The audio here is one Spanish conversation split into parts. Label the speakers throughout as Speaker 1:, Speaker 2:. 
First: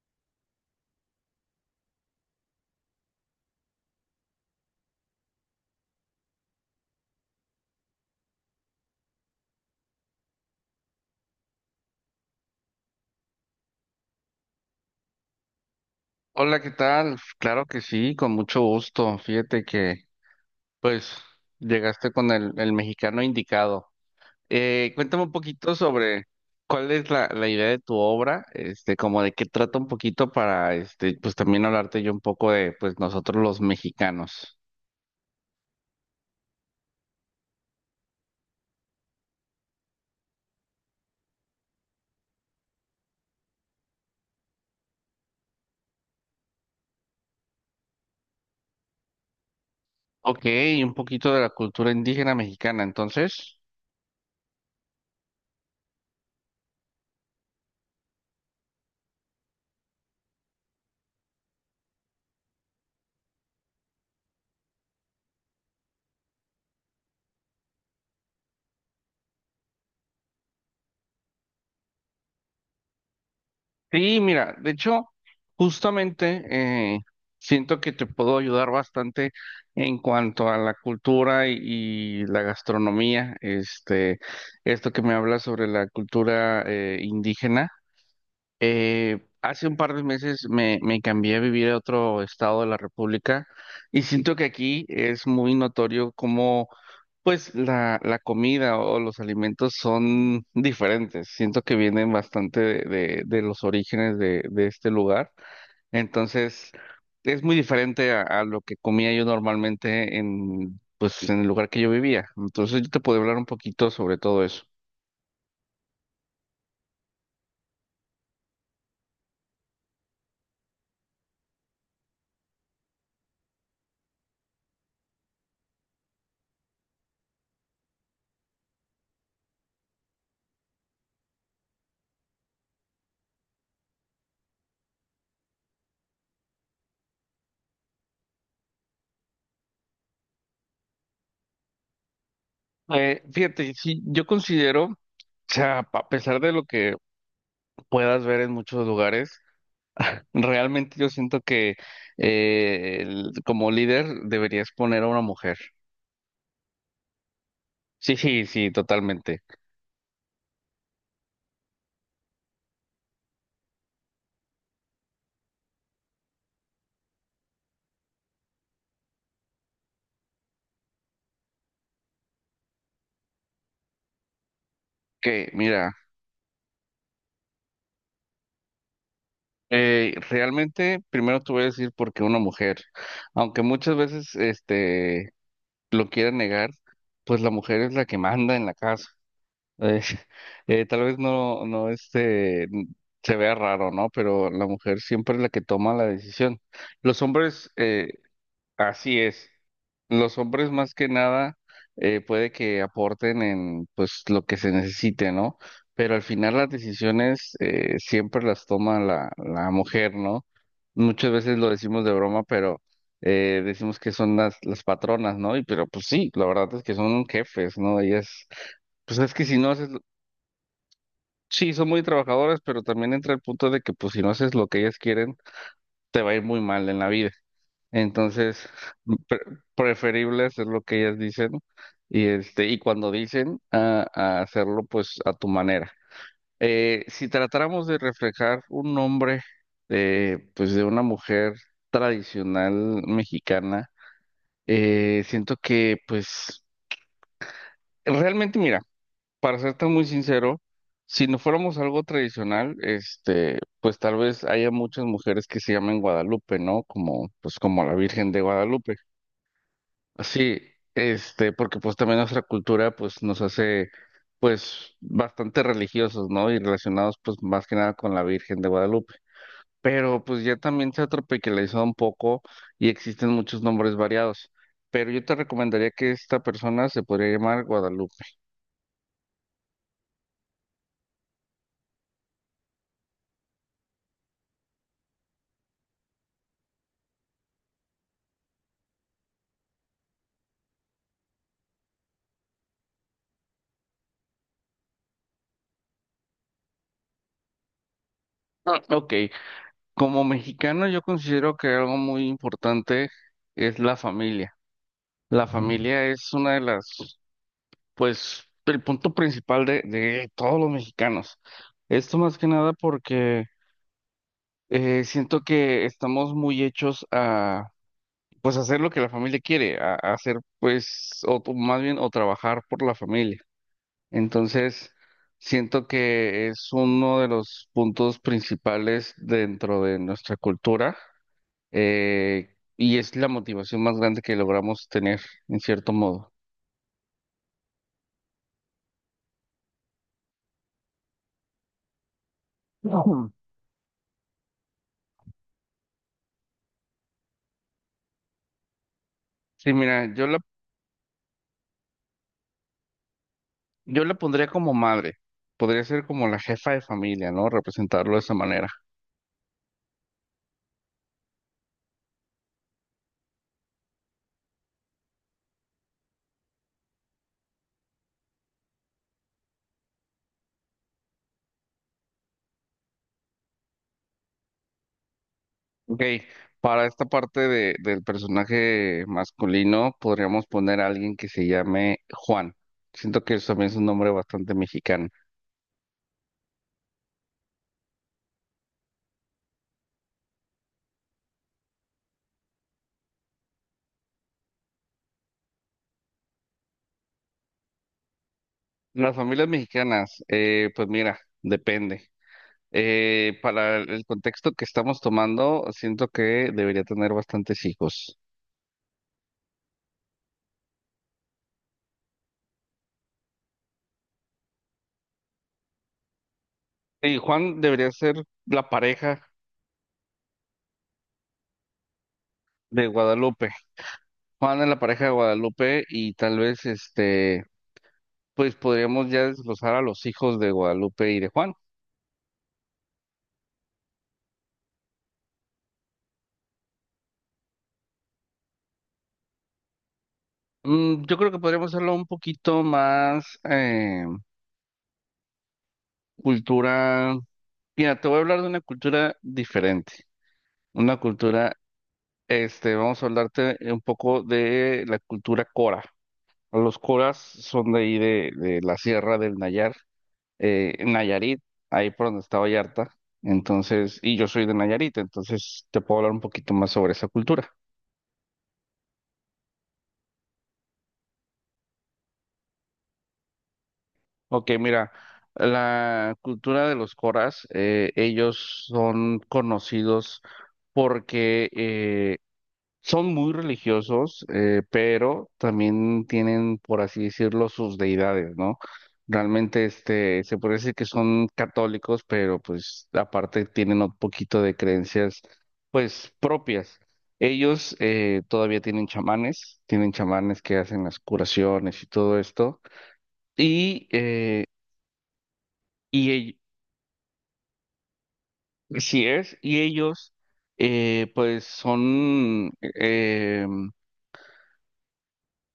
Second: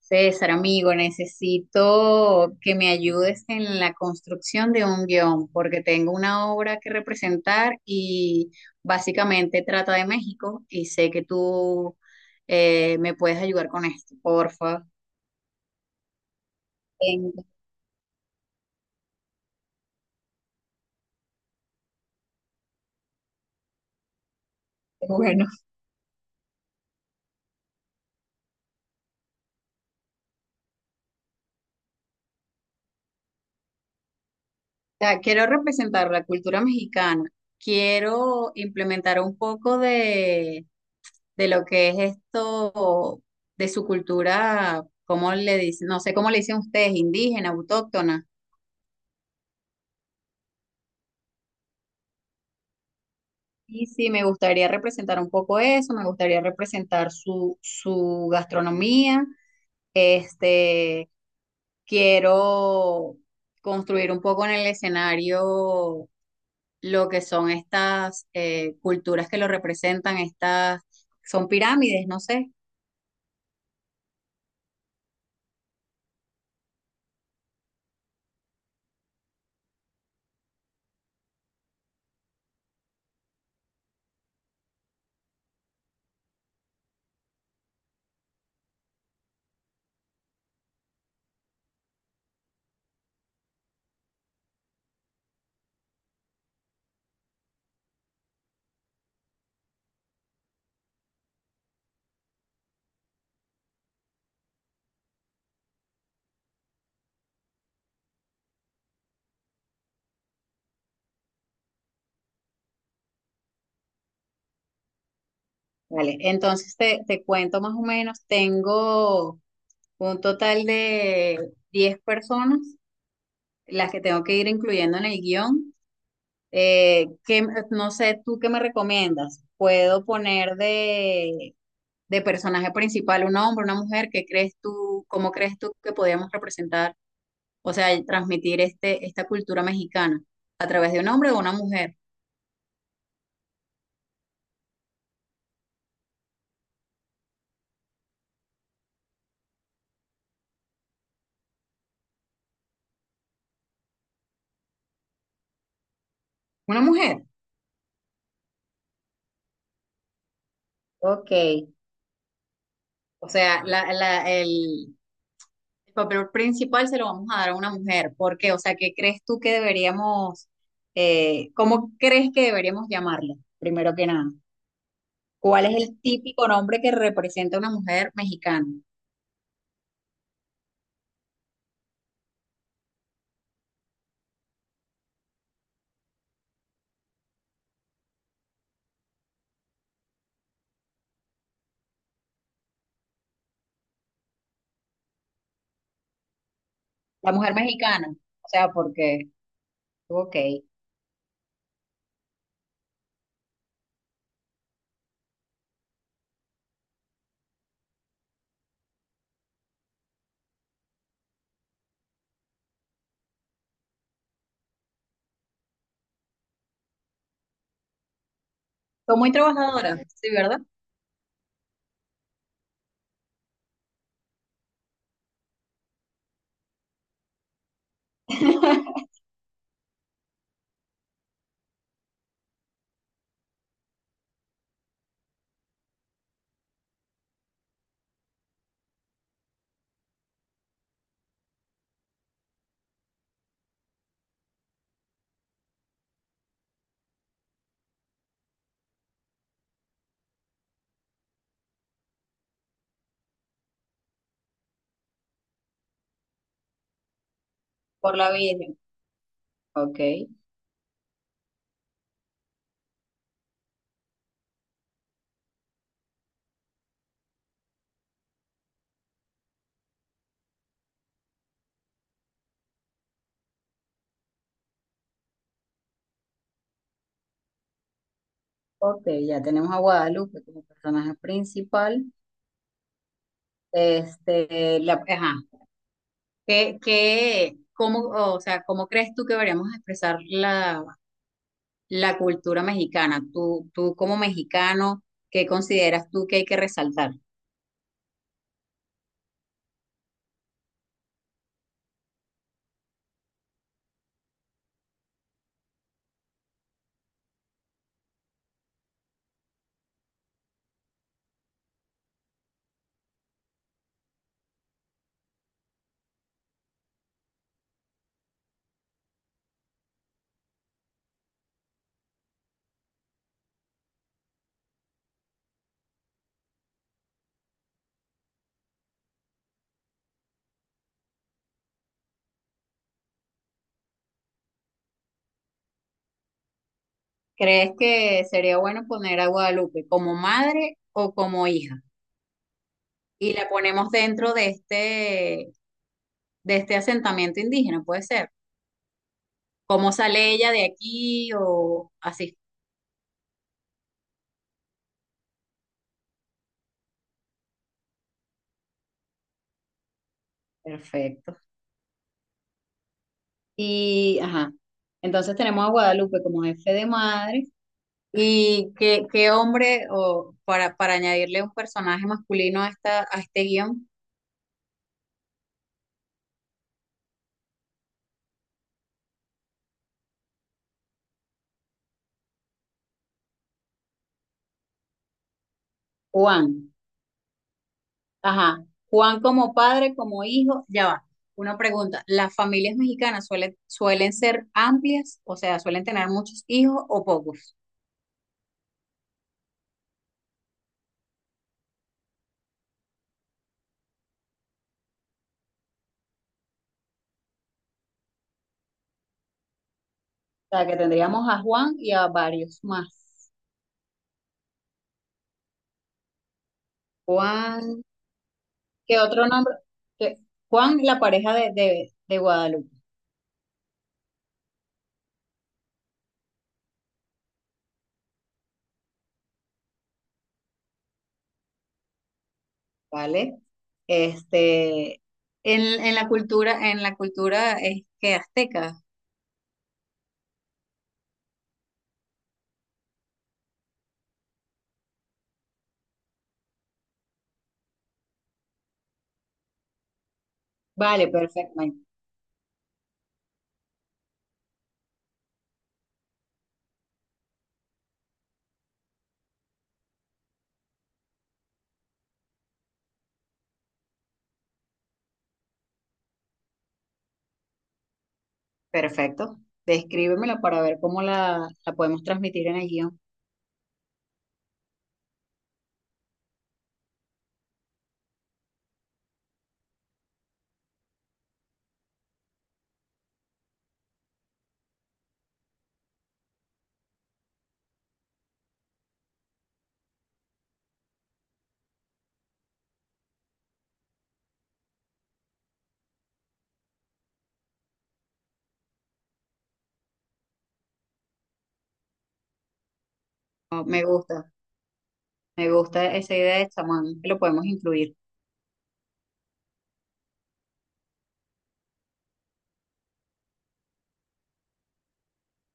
Speaker 1: César, amigo, necesito que me ayudes en la construcción de un guión, porque tengo una obra que representar y básicamente trata de México y sé que tú me puedes ayudar con esto, porfa.
Speaker 2: Hola, ¿qué tal?
Speaker 1: En-
Speaker 2: Claro que sí, con mucho gusto. Fíjate que, pues, llegaste con el mexicano indicado. Cuéntame un
Speaker 1: Bueno, o
Speaker 2: poquito sobre cuál es la idea de tu obra, este, como de qué trata un poquito para, este, pues también hablarte yo un poco de, pues, nosotros los mexicanos.
Speaker 1: sea, quiero representar la cultura mexicana, quiero implementar un poco de lo que es esto, de su cultura, ¿cómo le dicen? No sé cómo le dicen ustedes, indígena, autóctona.
Speaker 2: Ok, un poquito de la cultura indígena mexicana, entonces.
Speaker 1: Y sí, me gustaría representar un poco eso, me gustaría representar su gastronomía. Este, quiero construir un poco en el escenario lo que son estas culturas que lo representan, estas son pirámides, no sé.
Speaker 2: Sí, mira, de hecho, justamente eh, siento que te puedo ayudar bastante en cuanto a la cultura y la gastronomía. Este, esto que me hablas sobre la cultura indígena. Hace un par de meses me cambié a vivir a otro estado de la República y siento que aquí es muy notorio cómo pues la comida o los alimentos son diferentes. Siento que vienen bastante de, de los orígenes de este lugar. Entonces es muy diferente a lo que comía yo normalmente en pues en el lugar que yo vivía. Entonces yo te puedo hablar un poquito sobre todo eso.
Speaker 1: Vale, entonces te cuento más o menos, tengo un total de 10 personas, las que tengo que ir incluyendo en el guión. No sé, ¿tú qué me recomiendas? ¿Puedo poner de personaje principal un hombre, una mujer? ¿Qué crees tú, cómo crees tú que podríamos representar, o sea, y transmitir este, esta cultura mexicana a través de un hombre o una mujer?
Speaker 2: Fíjate, sí, yo considero, o sea, a pesar de lo que puedas ver en muchos lugares. Realmente yo siento que como líder deberías poner a una mujer.
Speaker 1: Una mujer.
Speaker 2: Sí, sí, sí, totalmente.
Speaker 1: Ok, o sea, el papel principal se lo vamos a dar a una mujer. ¿Por qué? O sea, ¿qué crees tú que deberíamos, cómo crees que deberíamos llamarla, primero que nada?
Speaker 2: Que
Speaker 1: ¿Cuál es
Speaker 2: mira,
Speaker 1: el típico nombre que representa una mujer mexicana?
Speaker 2: realmente primero te voy a decir por qué una mujer, aunque muchas veces este lo quieran negar, pues la mujer es la que manda en la casa. Eh, tal vez no, no este se vea raro, ¿no? Pero la mujer siempre es la que toma la decisión. Los
Speaker 1: La mujer
Speaker 2: hombres
Speaker 1: mexicana, o sea,
Speaker 2: así
Speaker 1: porque,
Speaker 2: es.
Speaker 1: ok,
Speaker 2: Los hombres más que nada puede que aporten en pues lo que se necesite, ¿no? Pero al final las decisiones siempre las toma la mujer, ¿no? Muchas veces lo decimos de broma, pero decimos que son las patronas, ¿no? Y pero pues sí, la verdad es que son jefes, ¿no? Ellas,
Speaker 1: son
Speaker 2: pues
Speaker 1: muy
Speaker 2: es que si no haces,
Speaker 1: trabajadoras, sí, ¿verdad?
Speaker 2: sí, son muy trabajadoras, pero también entra el punto de que pues si no haces lo que ellas quieren, te va a ir muy mal en la vida. Entonces, pre- preferible hacer lo que ellas dicen y este y cuando dicen a hacerlo pues a tu manera. Si tratáramos de reflejar un nombre de pues de una mujer tradicional mexicana, siento que pues realmente mira, para serte muy sincero, si no fuéramos algo tradicional, este, pues tal vez haya muchas mujeres que se llamen Guadalupe, ¿no? Como pues como la
Speaker 1: Por
Speaker 2: Virgen
Speaker 1: la
Speaker 2: de
Speaker 1: Virgen,
Speaker 2: Guadalupe.
Speaker 1: ok,
Speaker 2: Sí, este, porque pues también nuestra cultura pues nos hace pues bastante religiosos, ¿no? Y relacionados pues más que nada con la Virgen de Guadalupe. Pero pues ya también se ha tropicalizado un poco y existen muchos nombres variados. Pero yo te recomendaría que esta persona se podría llamar Guadalupe.
Speaker 1: ok, ya tenemos a Guadalupe como personaje principal. Este, la, ajá, o sea, ¿cómo crees tú que deberíamos expresar la cultura mexicana? Tú como mexicano, ¿qué consideras tú que hay que resaltar?
Speaker 2: Ah, ok, como mexicano yo considero que algo muy importante es la familia. La familia es una de las pues el punto principal de todos los mexicanos. Esto más que nada porque siento que estamos muy hechos a pues hacer lo que la familia quiere, a hacer pues, o más bien, o trabajar por la familia. Entonces, siento que es uno de los puntos principales dentro de nuestra cultura y es la motivación más grande que logramos tener, en cierto modo.
Speaker 1: ¿Crees que sería bueno poner a Guadalupe como madre o como hija?
Speaker 2: Ujú.
Speaker 1: Y la ponemos dentro de este asentamiento indígena, puede ser.
Speaker 2: Sí,
Speaker 1: ¿Cómo
Speaker 2: mira, yo
Speaker 1: sale
Speaker 2: la
Speaker 1: ella de aquí o así?
Speaker 2: yo le pondría como madre, podría ser como la jefa de familia, ¿no? Representarlo de esa manera.
Speaker 1: Perfecto. Y, ajá, entonces tenemos a Guadalupe como jefe de madre. ¿Y qué hombre, o para añadirle un personaje masculino a, esta, a este guión?
Speaker 2: Ok, para esta parte de, del personaje masculino podríamos poner a alguien que se llame Juan. Siento que eso también es un nombre bastante mexicano.
Speaker 1: Juan. Ajá. Juan como padre, como hijo, ya va. Una pregunta, ¿las familias mexicanas suelen ser amplias? O sea, ¿suelen tener muchos hijos o pocos?
Speaker 2: Las familias mexicanas, pues mira, depende. Para el contexto que estamos tomando, siento que debería tener bastantes hijos.
Speaker 1: O sea, que tendríamos a Juan y a varios más.
Speaker 2: Y Juan
Speaker 1: Juan,
Speaker 2: debería ser la
Speaker 1: ¿qué
Speaker 2: pareja
Speaker 1: otro nombre? ¿Qué? Juan, la pareja de Guadalupe,
Speaker 2: de Guadalupe. Juan es la pareja de Guadalupe y tal vez este, pues podríamos ya desglosar a los hijos de Guadalupe y de Juan.
Speaker 1: ¿vale? Este, en la cultura es que azteca.
Speaker 2: Yo creo que podríamos hacerlo un poquito más cultura. Mira, te voy a hablar de una cultura diferente. Una
Speaker 1: Vale,
Speaker 2: cultura,
Speaker 1: perfecto,
Speaker 2: este, vamos a hablarte un poco de la cultura cora. Los coras son de ahí de la Sierra del Nayar en Nayarit, ahí por donde está Vallarta. Entonces, y yo soy de Nayarit, entonces te puedo hablar un poquito más sobre esa cultura.
Speaker 1: perfecto. Descríbemela para ver cómo la podemos transmitir en el guión.
Speaker 2: Ok, mira, la cultura de los coras, ellos son conocidos porque son muy religiosos, pero también tienen, por así decirlo, sus deidades, ¿no? Realmente, este, se puede decir que son católicos, pero pues aparte tienen un poquito de creencias, pues propias. Ellos todavía tienen chamanes que hacen las curaciones y todo esto.
Speaker 1: Oh,
Speaker 2: Y,
Speaker 1: me gusta
Speaker 2: y
Speaker 1: esa idea
Speaker 2: ell-
Speaker 1: de chamán, que lo podemos incluir.
Speaker 2: así es, y ellos, pues son,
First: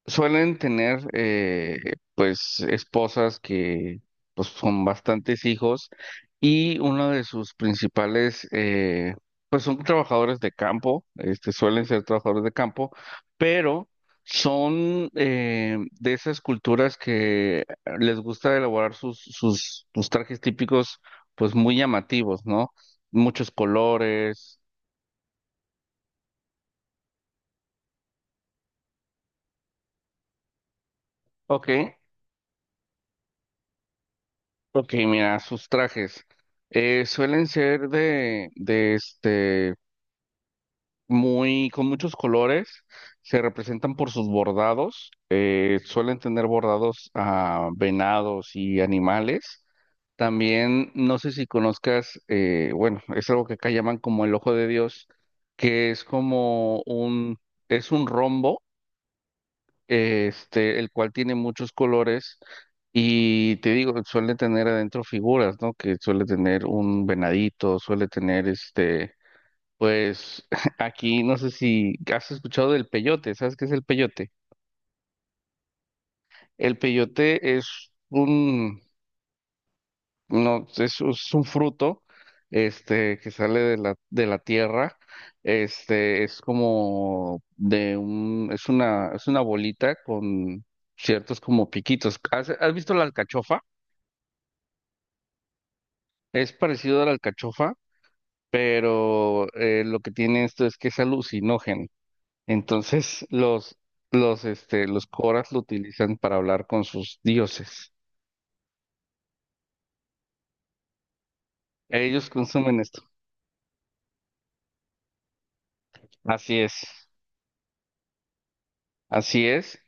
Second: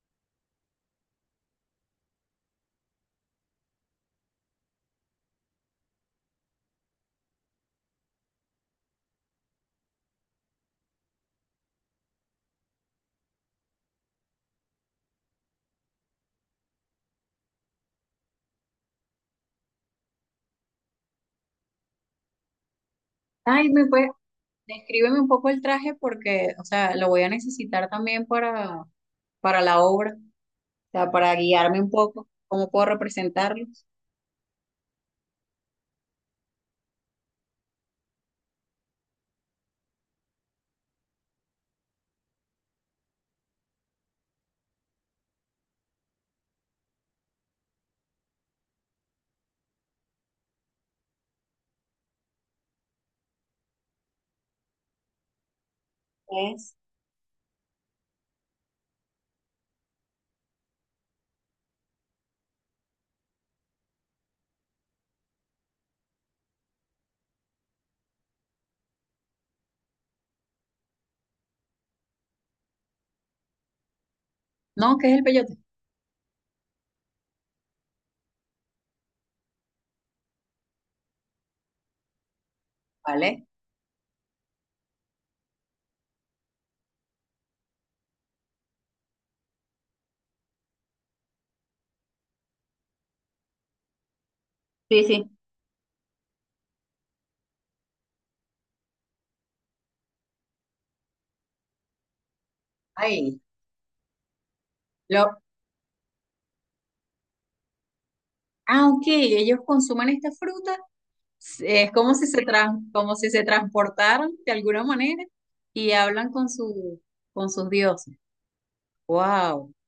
Speaker 2: suelen tener, pues, esposas que, pues, son bastantes hijos y uno de sus principales, pues, son trabajadores de campo, este, suelen ser trabajadores de campo, pero son de esas culturas que les gusta elaborar sus, sus, sus trajes típicos, pues, muy llamativos, ¿no? Muchos
Speaker 1: Ay, me puede,
Speaker 2: colores.
Speaker 1: descríbeme un poco el traje porque, o sea, lo voy a necesitar también para la obra, o sea, para
Speaker 2: Ok.
Speaker 1: guiarme un poco, cómo puedo representarlo.
Speaker 2: Ok, mira, sus trajes suelen ser de este, muy, con muchos colores, se representan por sus bordados, suelen tener bordados a venados y animales. También, no sé si conozcas, bueno, es algo que acá llaman como el ojo de Dios, que es
Speaker 1: ¿Qué es?
Speaker 2: como un, es un rombo este, el cual tiene muchos colores y te digo, suele tener adentro figuras, ¿no? Que suele tener un venadito, suele tener este, pues aquí no sé si has escuchado del peyote, ¿sabes qué es el peyote?
Speaker 1: No, ¿qué es el peyote?
Speaker 2: El peyote es un no, es un fruto, este, que
Speaker 1: ¿Vale?
Speaker 2: sale de la tierra, este, es como de un, es una bolita con ciertos como piquitos. ¿Has, has visto la alcachofa?
Speaker 1: Sí, sí.
Speaker 2: Es parecido a la alcachofa, pero lo que tiene esto es que es alucinógeno. Entonces,
Speaker 1: Ay,
Speaker 2: los, este, los
Speaker 1: lo,
Speaker 2: coras lo utilizan para hablar con sus dioses.
Speaker 1: ah, ok, ellos consumen esta fruta, es como si
Speaker 2: Ellos consumen esto.
Speaker 1: como si se transportaran de alguna manera y hablan con
Speaker 2: Así es,
Speaker 1: su, con sus dioses.
Speaker 2: así
Speaker 1: Wow.
Speaker 2: es.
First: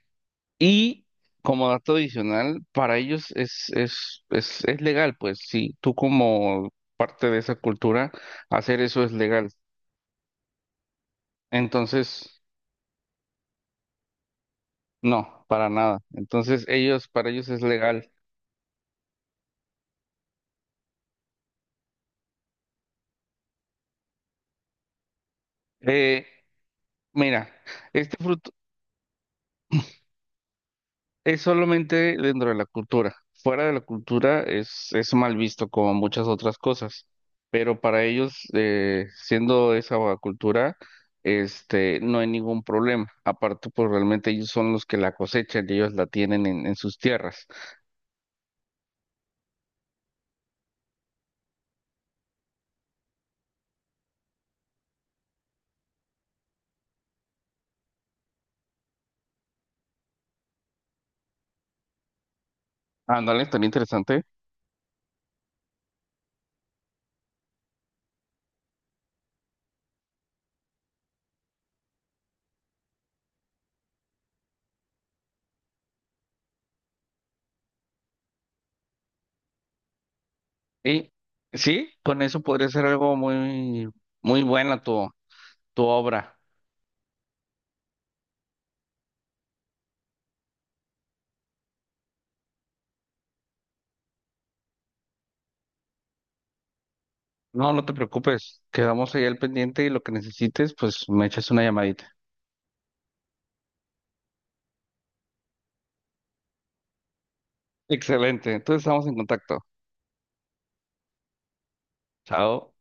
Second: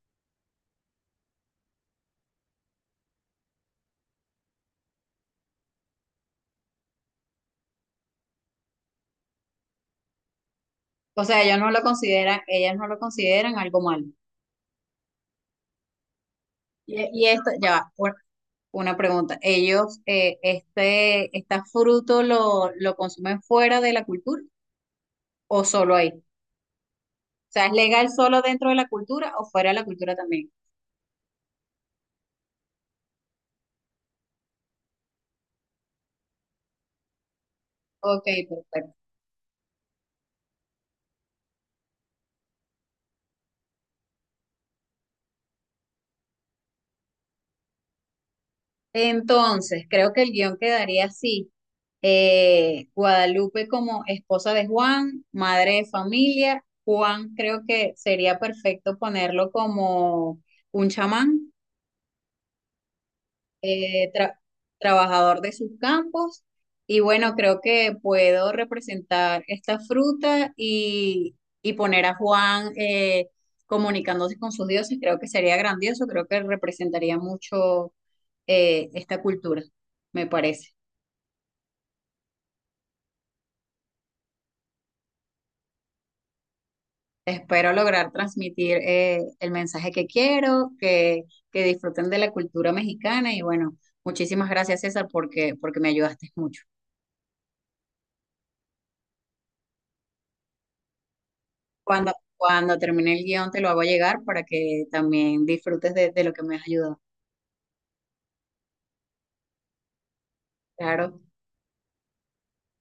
Speaker 2: Y como dato adicional, para ellos es legal, pues si tú como parte de esa cultura, hacer eso es legal.
Speaker 1: O sea, ellos no lo consideran,
Speaker 2: Entonces,
Speaker 1: ellas no lo consideran algo malo.
Speaker 2: no, para nada. Entonces, ellos,
Speaker 1: Y
Speaker 2: para ellos
Speaker 1: esto,
Speaker 2: es
Speaker 1: ya va,
Speaker 2: legal.
Speaker 1: por- una pregunta. ¿Ellos, este, este fruto lo consumen fuera de la cultura o solo ahí?
Speaker 2: Eh,
Speaker 1: O
Speaker 2: Mira,
Speaker 1: sea, ¿es legal
Speaker 2: este
Speaker 1: solo
Speaker 2: fruto
Speaker 1: dentro de la cultura o fuera de la cultura también?
Speaker 2: es solamente dentro de la cultura. Fuera de la cultura es mal visto como muchas otras cosas. Pero para
Speaker 1: Ok,
Speaker 2: ellos,
Speaker 1: perfecto.
Speaker 2: siendo esa cultura, este, no hay ningún problema. Aparte, pues realmente ellos son los que la cosechan y ellos la tienen en sus tierras.
Speaker 1: Entonces, creo que el guión quedaría así. Guadalupe como esposa de Juan, madre de familia. Juan creo que sería perfecto ponerlo como un chamán
Speaker 2: Ándale, tan
Speaker 1: eh,
Speaker 2: interesante.
Speaker 1: tra- trabajador de sus campos y bueno, creo que puedo representar esta fruta y poner a Juan comunicándose con sus dioses, creo que sería grandioso, creo que representaría mucho esta cultura, me parece.
Speaker 2: Y sí, con eso podría ser algo muy, muy buena tu, tu obra.
Speaker 1: Espero lograr transmitir el mensaje que quiero, que disfruten de la cultura mexicana y bueno, muchísimas gracias César porque, porque me ayudaste mucho.
Speaker 2: No, no te preocupes. Quedamos ahí al pendiente y lo que necesites, pues me echas una llamadita.
Speaker 1: Cuando, cuando termine el guión te lo hago llegar para que también disfrutes de lo que me has ayudado.
Speaker 2: Excelente. Entonces estamos en contacto.
Speaker 1: Claro.
Speaker 2: Chao.